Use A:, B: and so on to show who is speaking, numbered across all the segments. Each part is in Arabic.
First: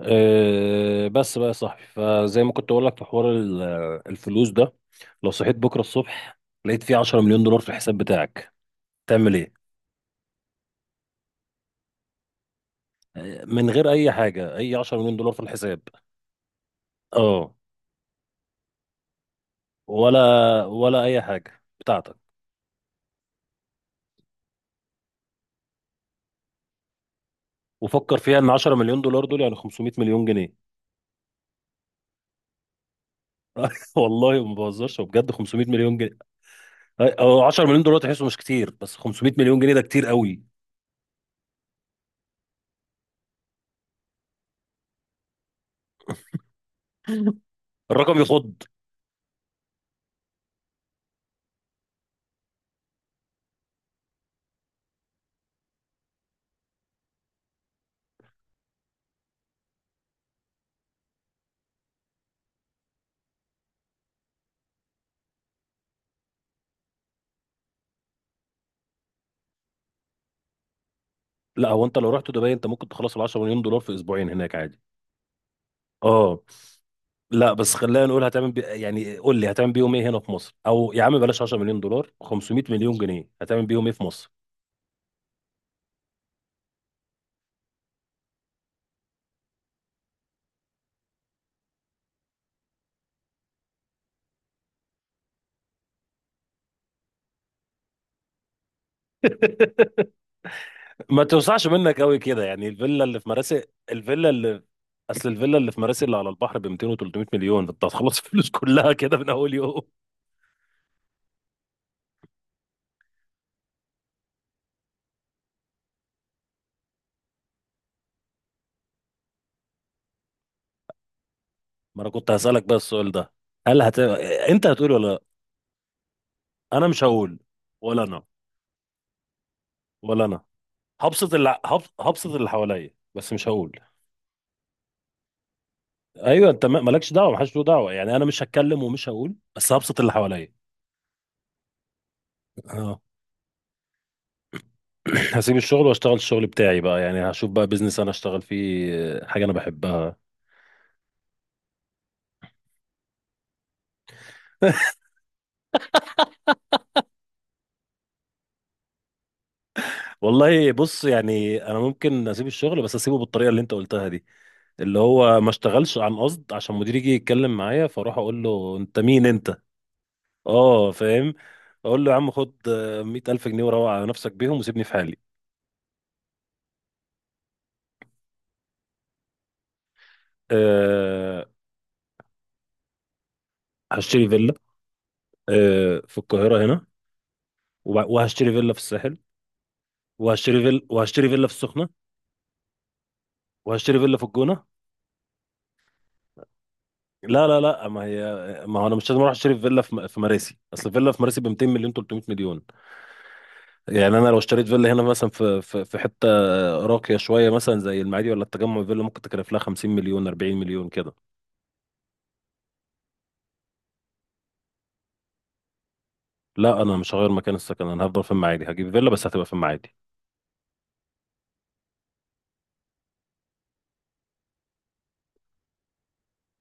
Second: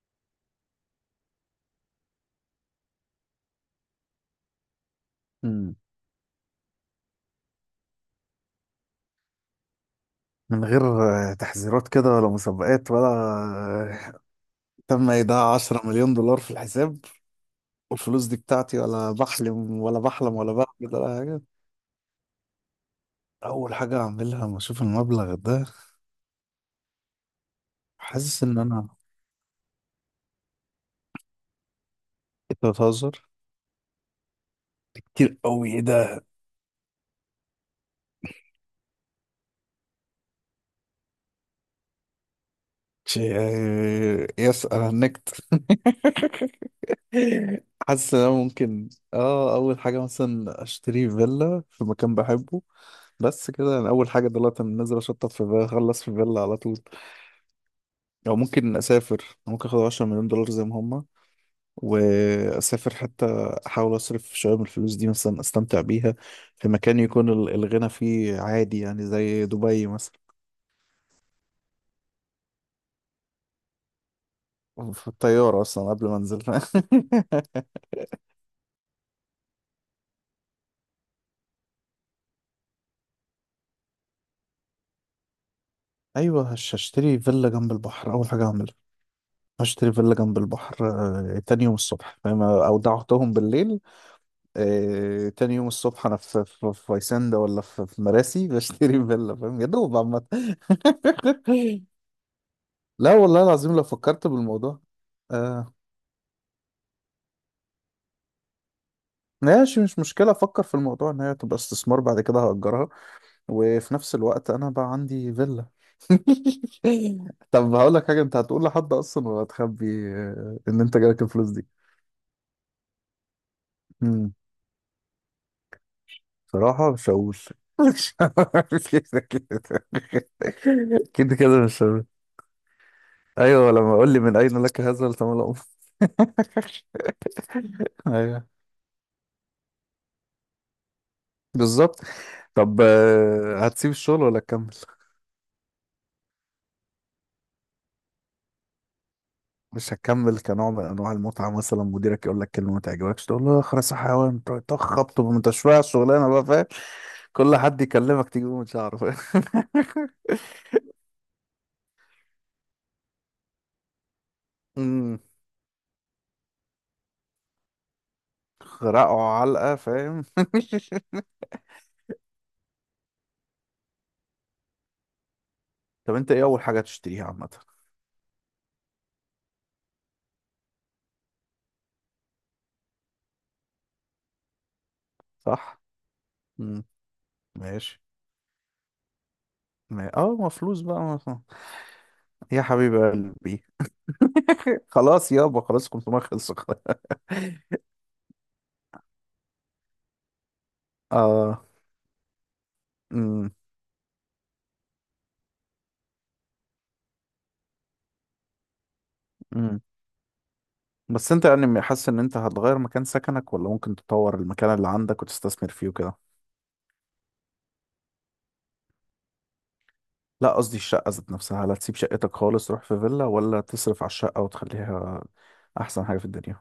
A: بس بقى يا صاحبي فزي ما كنت اقول لك في حوار الفلوس ده. لو صحيت
B: مم.
A: بكره الصبح لقيت فيه 10 مليون دولار في الحساب بتاعك تعمل ايه؟
B: من غير تحذيرات كده ولا مسابقات ولا
A: من غير اي
B: آه،
A: حاجه، اي 10
B: تم
A: مليون دولار في
B: ايداع
A: الحساب.
B: 10 مليون دولار في الحساب.
A: اه
B: والفلوس دي بتاعتي، ولا بحلم ولا
A: ولا
B: بحلم ولا بعمل
A: ولا
B: ولا
A: اي
B: حاجه؟
A: حاجه بتاعتك.
B: اول حاجه اعملها لما اشوف المبلغ ده،
A: وفكر فيها
B: حاسس
A: ان
B: ان
A: 10
B: انا،
A: مليون دولار دول يعني 500 مليون جنيه.
B: انت بتهزر؟
A: والله ما بهزرش، وبجد
B: كتير
A: 500
B: قوي، ايه
A: مليون جنيه.
B: ده!
A: او 10 مليون دولار تحسه مش كتير، بس 500 مليون جنيه ده كتير قوي.
B: يس، انا هنكت. حاسس
A: الرقم
B: ان انا
A: يخض.
B: ممكن، اول حاجه مثلا اشتري فيلا في مكان بحبه. بس كده، انا اول حاجه دلوقتي انا نازل اشطب في فيلا، اخلص في فيلا على طول. او ممكن اسافر، ممكن اخد 10 مليون دولار زي ما هما واسافر حتى، احاول اصرف شويه من الفلوس دي مثلا، استمتع بيها في مكان يكون الغنى فيه عادي، يعني زي دبي مثلا.
A: لا، هو انت لو رحت دبي انت ممكن تخلص ال 10 مليون دولار في اسبوعين هناك عادي.
B: في الطياره اصلا قبل ما
A: اه
B: انزل.
A: لا، بس خلينا نقول هتعمل يعني قول لي هتعمل بيهم ايه هنا في مصر، او يا عم بلاش 10 مليون دولار، 500 مليون جنيه هتعمل بيهم ايه في مصر؟
B: ايوه، هشتري فيلا جنب البحر اول حاجه اعملها. هشتري فيلا جنب البحر. تاني يوم الصبح فاهم، اودعتهم بالليل. تاني يوم الصبح انا في فيسندا، ولا في مراسي بشتري فيلا، فاهم يا دوب عامة.
A: ما توسعش منك قوي كده، يعني الفيلا
B: لا
A: اللي في
B: والله
A: مراسي
B: العظيم، لو فكرت
A: الفيلا اللي
B: بالموضوع.
A: اصل الفيلا اللي
B: آه
A: في مراسي اللي على البحر ب 200 و300 مليون، انت هتخلص الفلوس كلها كده من اول يوم.
B: ماشي، مش مشكلة. أفكر في الموضوع إن هي تبقى استثمار، بعد كده هأجرها، وفي نفس الوقت أنا بقى عندي فيلا. طب هقول لك حاجة، أنت هتقول لحد أصلا ولا هتخبي إن أنت جالك الفلوس دي؟
A: ما انا كنت هسألك بقى السؤال ده، هل هت...
B: مم.
A: انت هتقول ولا لا؟ انا
B: صراحة
A: مش
B: مش هقول.
A: هقول. ولا
B: مش
A: انا
B: هقول كده كده.
A: ولا انا، هبسط
B: كده
A: اللي
B: كده مش هقول.
A: هبسط اللي حواليا بس مش
B: أيوه،
A: هقول.
B: لما أقول لي من أين لك هذا التملؤ.
A: ايوه، انت مالكش دعوه، محدش له دعوه، يعني انا مش
B: أيوه،
A: هتكلم ومش هقول بس هبسط اللي حواليا.
B: بالظبط. طب
A: اه
B: هتسيب الشغل ولا تكمل؟
A: هسيب الشغل واشتغل الشغل بتاعي بقى، يعني هشوف بقى بيزنس انا اشتغل فيه، حاجه انا
B: مش
A: بحبها.
B: هتكمل كنوع من انواع المتعه؟ مثلا مديرك يقول لك كلمه ما تعجبكش، تقول له اخرس يا حيوان، تقعد تخبط وانت شويه على الشغلانه بقى، فاهم. كل حد يكلمك تجيبه من شعره، فاهم.
A: والله بص، يعني انا ممكن اسيب الشغل بس اسيبه بالطريقه اللي انت قلتها دي، اللي
B: أمم،
A: هو ما اشتغلش عن قصد عشان مديري يجي يتكلم معايا فاروح اقول له انت
B: خرقه
A: مين انت.
B: علقه، فاهم.
A: اه، فاهم. اقول له يا عم خد 100 ألف جنيه وروح على نفسك بيهم وسيبني في حالي.
B: طب انت ايه اول حاجه تشتريها عامه؟
A: أه، هشتري فيلا.
B: صح.
A: أه، في القاهرة
B: امم.
A: هنا.
B: ماشي.
A: وهشتري فيلا في الساحل.
B: ما فلوس بقى.
A: وهشتري
B: ما-
A: فيلا في السخنه.
B: يا حبيب قلبي!
A: وهشتري فيلا في الجونه.
B: خلاص يابا، خلاص كنت ما خلص خلاص.
A: لا لا لا، ما هي ما هو انا مش لازم اروح اشتري فيلا في في مراسي، اصل فيلا في مراسي ب
B: اه.
A: 200 مليون 300 مليون.
B: امم،
A: يعني انا لو اشتريت فيلا هنا مثلا في حته راقيه شويه مثلا زي المعادي ولا التجمع، فيلا ممكن تكلف لها
B: امم.
A: 50 مليون 40 مليون كده.
B: بس انت يعني حاسس ان انت هتغير مكان سكنك، ولا ممكن تطور المكان اللي عندك وتستثمر فيه وكده؟
A: لا، انا مش هغير مكان السكن، انا هفضل في المعادي، هجيب فيلا بس هتبقى في المعادي.
B: لا، قصدي الشقة ذات نفسها. هل هتسيب شقتك خالص تروح في فيلا، ولا تصرف على الشقة وتخليها أحسن حاجة في الدنيا؟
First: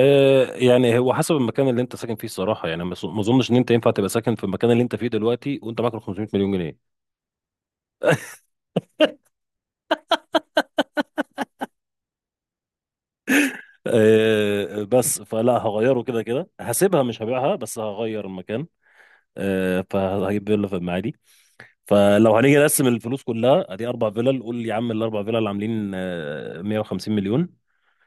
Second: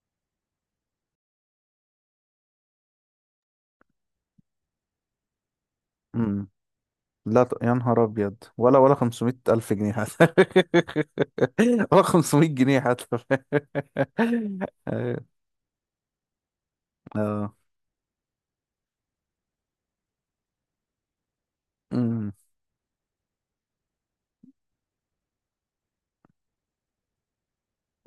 A: يعني هو حسب المكان اللي انت ساكن فيه الصراحه، يعني ما اظنش ان انت ينفع تبقى ساكن في المكان اللي انت فيه دلوقتي وانت معاك 500
B: امم.
A: مليون جنيه.
B: لا يا نهار أبيض، ولا 500 ألف جنيه حتى. ولا 500 جنيه حتى.
A: بس
B: أيوة.
A: فلا هغيره كده كده، هسيبها مش
B: اه.
A: هبيعها بس هغير المكان. فهجيب فيلا في المعادي.
B: امم.
A: فلو هنيجي نقسم الفلوس كلها ادي اربع فيلل، قول يا عم الاربع فيلل عاملين 150 مليون،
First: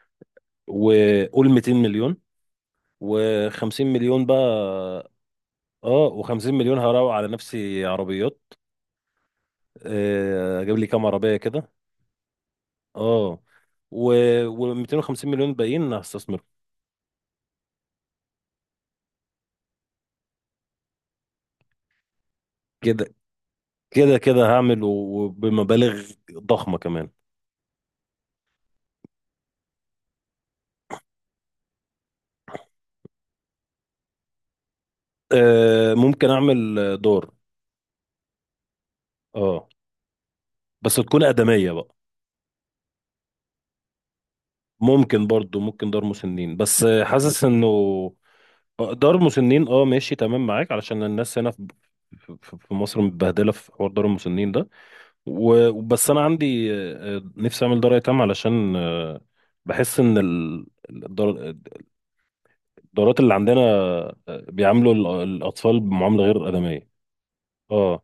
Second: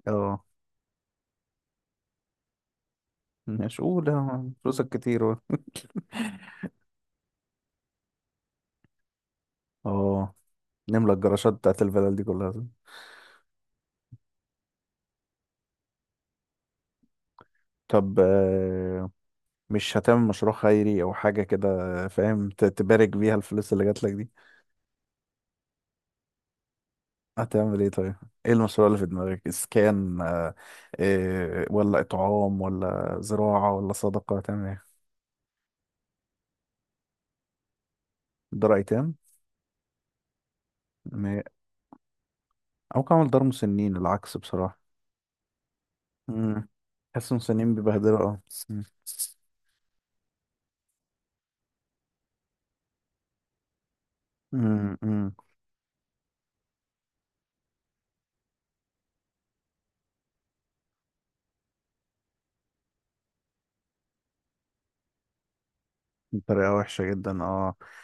B: اه.
A: وقول 200 مليون
B: مش
A: و50 مليون
B: أولى، فلوسك
A: بقى.
B: كتير.
A: اه، و50 مليون هروق على نفسي عربيات،
B: اه،
A: اجيب لي كام
B: نملى
A: عربيه
B: الجراشات
A: كده.
B: بتاعت الفلل دي كلها.
A: اه و و250 مليون باقيين هستثمر.
B: طب مش هتعمل مشروع خيري أو حاجة كده؟ فاهم، تبارك
A: كده
B: بيها الفلوس اللي جاتلك.
A: كده كده، هعمل وبمبالغ ضخمه كمان.
B: هتعمل ايه طيب؟ ايه المشروع اللي في دماغك؟ اسكان، إيه، ولا اطعام، ولا زراعة، ولا صدقة؟ هتعمل ايه؟
A: ممكن اعمل دار.
B: دار ايتام؟
A: اه، بس تكون
B: م-
A: آدمية بقى.
B: او كعمل دار مسنين، العكس بصراحة.
A: ممكن برضو، ممكن دار مسنين،
B: امم.
A: بس
B: حاسس
A: حاسس انه
B: المسنين بيبهدلوا، اه. مم.
A: دار مسنين. اه، ماشي تمام معاك علشان الناس هنا في مصر متبهدلة في حوار دار المسنين ده.
B: امم، امم.
A: وبس انا عندي نفسي اعمل دار ايتام علشان بحس ان الدارات اللي عندنا بيعاملوا الاطفال بمعاملة غير
B: بطريقة
A: آدمية.
B: وحشة جدا، اه.
A: اه،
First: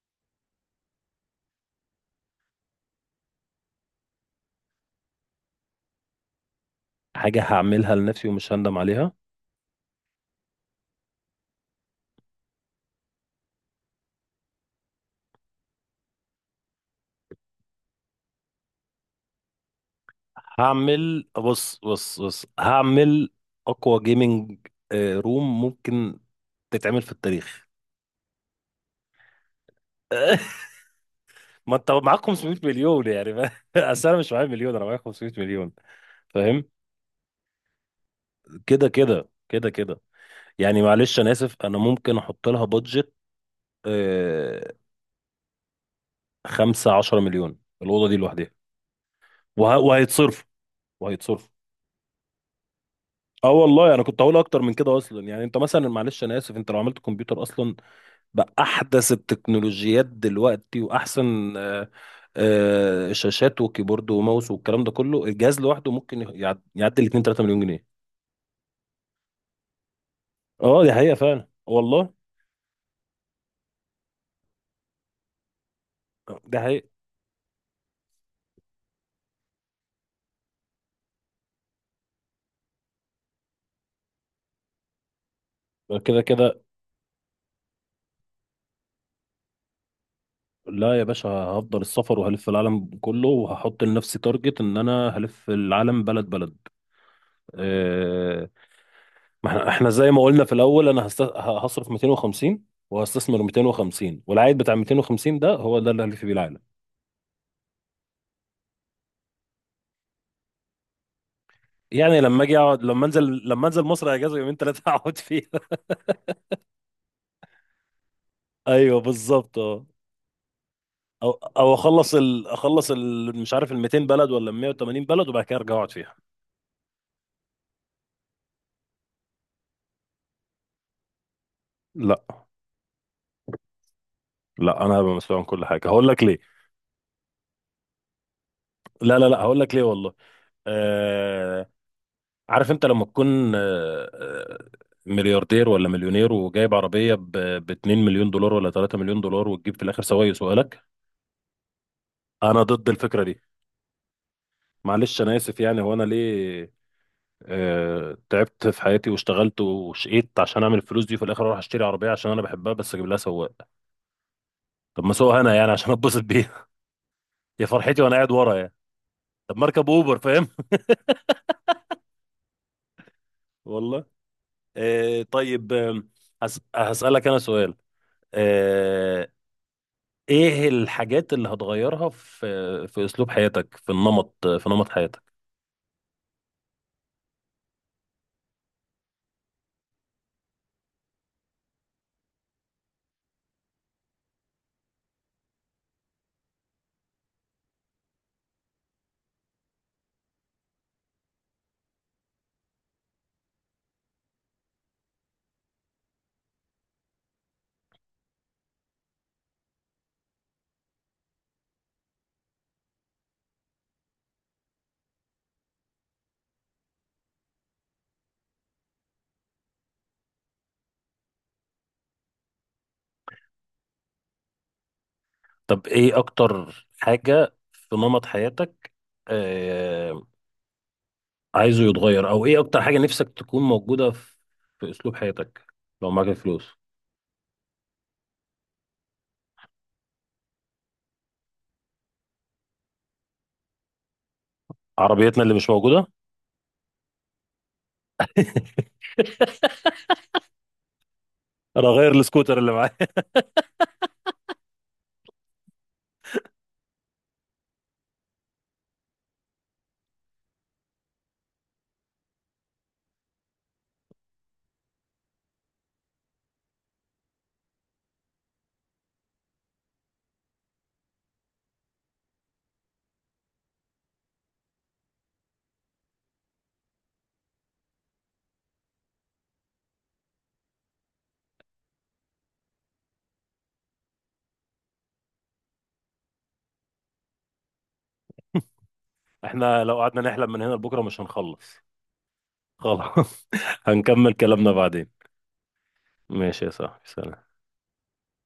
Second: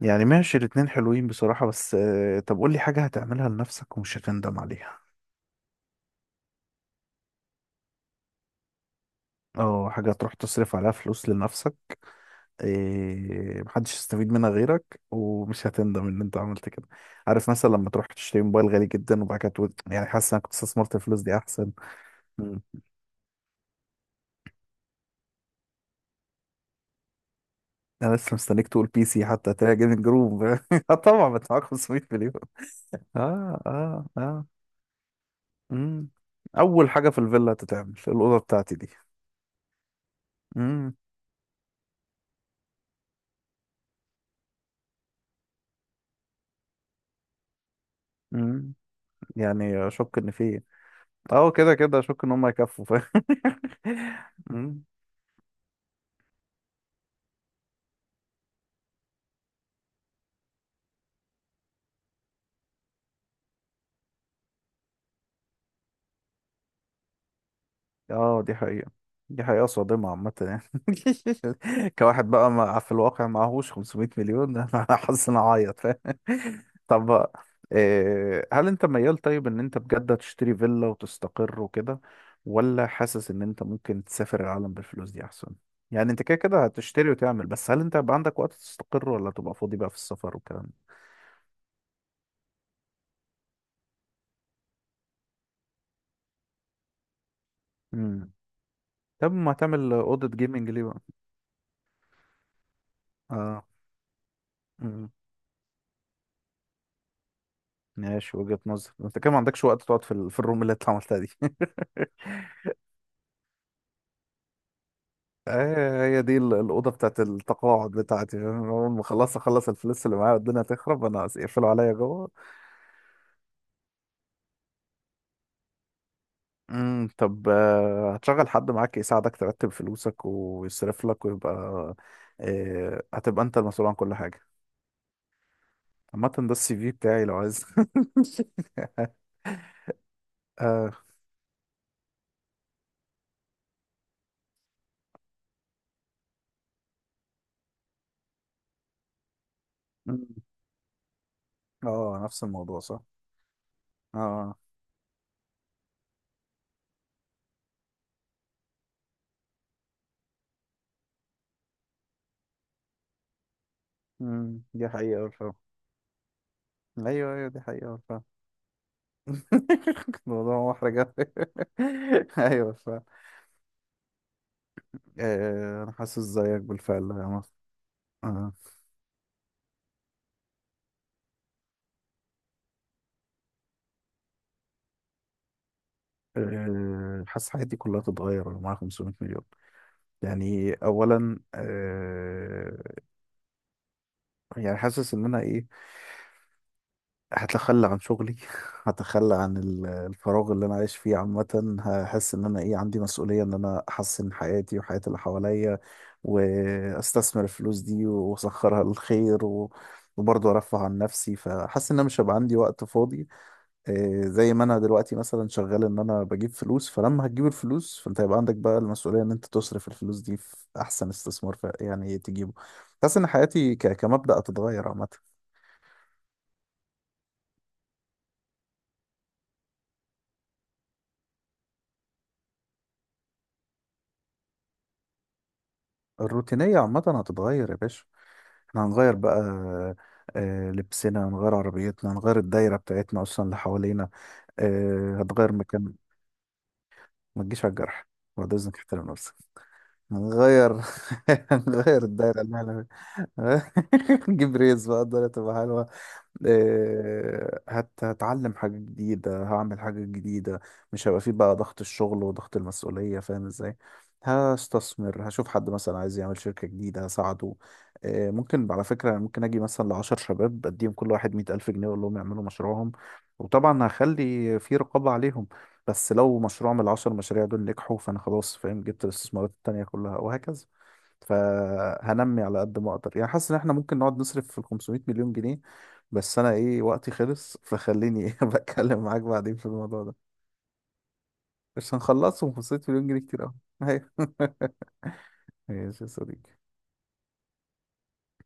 B: يعني ماشي، الاتنين حلوين بصراحة، بس طب قول لي حاجة هتعملها لنفسك ومش هتندم عليها.
A: حاجة هعملها لنفسي ومش هندم عليها.
B: اه، حاجة تروح تصرف عليها فلوس لنفسك، إيه، محدش يستفيد منها غيرك ومش هتندم ان انت عملت كده. عارف مثلا لما تروح تشتري موبايل غالي جدا، وبعد كده تقول، يعني حاسس انك كنت استثمرت الفلوس
A: هعمل،
B: دي احسن.
A: بص بص بص،
B: مم.
A: هعمل اقوى جيمنج روم ممكن تتعمل في التاريخ.
B: انا لسه مستنيك تقول بي سي، حتى تلاقي جيمنج روم. آه طبعا، بدفعك
A: ما انت
B: 500
A: معاك
B: مليون.
A: 500 مليون يعني
B: اه، اه،
A: اصل انا مش
B: اه.
A: معايا مليون، انا معايا 500 مليون
B: مم.
A: فاهم.
B: اول حاجة في الفيلا تتعمل الأوضة بتاعتي دي.
A: كده كده كده كده، يعني
B: مم.
A: معلش انا اسف، انا ممكن احط لها بادجت آه، 5 10 مليون الاوضه دي لوحدها.
B: مم. يعني اشك ان
A: وهيتصرف
B: في.
A: وهيتصرف.
B: اه، كده كده اشك ان هم يكفوا.
A: اه والله انا كنت هقول اكتر من
B: فاهم،
A: كده اصلا، يعني انت مثلا معلش انا اسف، انت لو عملت كمبيوتر اصلا بأحدث التكنولوجيات دلوقتي وأحسن شاشات وكيبورد وماوس والكلام ده كله، الجهاز لوحده ممكن يعدي ال 2 3 مليون جنيه.
B: اه دي حقيقة. دي حقيقة صادمة عامة
A: اه،
B: يعني.
A: دي حقيقة فعلا والله.
B: كواحد بقى، ما في الواقع معهوش 500 مليون. انا حاسس ان اعيط، فاهم.
A: ده حقيقة.
B: طب بقى، إيه، هل انت ميال طيب ان انت بجد تشتري فيلا وتستقر وكده، ولا حاسس ان انت ممكن تسافر العالم بالفلوس دي احسن؟ يعني
A: كده
B: انت كده
A: كده،
B: كده هتشتري وتعمل، بس هل انت هيبقى عندك وقت تستقر، ولا تبقى فاضي بقى في السفر والكلام ده؟
A: لا يا باشا، هفضل السفر وهلف العالم كله، وهحط لنفسي تارجت ان انا هلف العالم بلد بلد.
B: امم.
A: آه،
B: طب
A: ما
B: ما
A: احنا
B: تعمل
A: زي ما
B: اوضة
A: قلنا في
B: جيمنج ليه
A: الاول،
B: بقى؟
A: انا هصرف 250 وهستثمر 250 والعائد بتاع
B: اه،
A: 250 ده هو ده اللي هلف بيه العالم.
B: ماشي وجهة نظر. انت كده ما عندكش وقت تقعد في في الروم اللي انت عملتها دي.
A: يعني لما اجي اقعد لما انزل لما انزل مصر اجازه يومين ثلاثه اقعد فيها.
B: هي دي الأوضة بتاعت التقاعد بتاعتي، فاهم؟ أول
A: ايوه
B: ما أخلص،
A: بالظبط،
B: أخلص
A: اه.
B: الفلوس اللي معايا، والدنيا تخرب أنا
A: او
B: يقفلوا
A: او
B: عليا جوه.
A: اخلص ال... مش عارف ال 200 بلد ولا ال 180 بلد، وبعد كده ارجع اقعد فيها.
B: امم. طب هتشغل حد معاك يساعدك ترتب فلوسك ويصرف لك ويبقى،
A: لا
B: هتبقى أنت المسؤول عن كل حاجة؟
A: لا، انا هبقى مسؤول عن كل حاجه هقول لك
B: عامة
A: ليه.
B: ده السي في بتاعي لو عايز.
A: لا لا لا، هقول لك ليه والله.
B: اه.
A: آه... عارف، انت لما تكون ملياردير ولا مليونير وجايب عربيه ب 2 مليون دولار ولا 3 مليون دولار، وتجيب في الاخر سواق
B: مم.
A: يسوقها لك.
B: نفس
A: انا
B: الموضوع،
A: ضد
B: صح.
A: الفكره دي.
B: اه.
A: معلش انا اسف، يعني هو انا ليه تعبت في حياتي واشتغلت وشقيت عشان اعمل الفلوس دي، وفي الاخر اروح اشتري عربيه عشان انا بحبها بس اجيب لها سواق؟
B: دي
A: طب ما
B: حقيقة،
A: اسوقها انا
B: فاهم.
A: يعني عشان اتبسط بيها.
B: أيوه، أيوه، دي
A: يا
B: حقيقة،
A: فرحتي وانا
B: فاهم.
A: قاعد ورا يعني، طب ما اركب اوبر فاهم.
B: الموضوع محرج أوي. ايوه فعلا.
A: والله. طيب
B: انا حاسس زيك بالفعل يا
A: هسالك انا
B: مصر.
A: سؤال،
B: آه،
A: آه، ايه الحاجات اللي هتغيرها في اسلوب حياتك، في نمط حياتك؟
B: حاسس حياتي كلها تتغير لو معايا 500 مليون. يعني اولا يعني حاسس ان انا ايه، هتخلى عن شغلي، هتخلى عن الفراغ اللي انا عايش فيه عامة، هحس ان انا ايه، عندي مسؤولية ان انا احسن حياتي وحياة اللي حواليا، واستثمر الفلوس دي واسخرها للخير وبرضه ارفه عن نفسي، فحاسس ان انا مش هيبقى عندي وقت فاضي. زي ما انا دلوقتي مثلا شغال ان انا بجيب فلوس، فلما هتجيب الفلوس فانت هيبقى عندك بقى المسؤولية ان انت تصرف الفلوس دي في احسن استثمار، يعني تجيبه. حاسس ان حياتي كمبدأ هتتغير عامة.
A: طب ايه اكتر حاجه في نمط حياتك آه، عايزه يتغير، او ايه اكتر حاجه نفسك تكون موجوده في في اسلوب حياتك لو معاك الفلوس؟
B: الروتينية عامة هتتغير يا باشا. احنا هنغير بقى، لبسنا هنغير، عربيتنا هنغير، الدايرة بتاعتنا أصلا اللي حوالينا،
A: عربيتنا
B: هتغير
A: اللي مش
B: مكان.
A: موجوده.
B: ما تجيش على الجرح، بعد إذنك احترم نفسك. هنغير
A: انا
B: هنغير
A: اغير
B: الدايرة اللي
A: السكوتر اللي
B: احنا
A: معايا.
B: فيها. نجيب ريز بقى، الدايرة تبقى حلوة. هتعلم حاجة جديدة، هعمل حاجة جديدة، مش هيبقى فيه بقى ضغط الشغل وضغط المسؤولية، فاهم ازاي. هستثمر، هشوف حد مثلا عايز يعمل شركة جديدة هساعده. ممكن على فكرة، يعني ممكن أجي مثلا ل10 شباب أديهم كل واحد 100 ألف جنيه، وأقول لهم يعملوا مشروعهم، وطبعا هخلي في رقابة عليهم. بس لو مشروع من ال10 مشاريع دول نجحوا فأنا خلاص، فاهم، جبت الاستثمارات التانية كلها وهكذا. فهنمي على قد ما أقدر، يعني حاسس إن احنا ممكن نقعد نصرف في ال 500 مليون جنيه، بس انا ايه وقتي خلص، فخليني إيه بتكلم معاك بعدين في
A: احنا لو
B: الموضوع ده.
A: قعدنا نحلم من هنا لبكره مش هنخلص.
B: مش هنخلصه، وخسرت مليون جنيه كتير
A: خلاص.
B: قوي. ايوه.
A: هنكمل كلامنا بعدين.
B: ماشي يا صديقي.
A: ماشي يا صاحبي، سلام.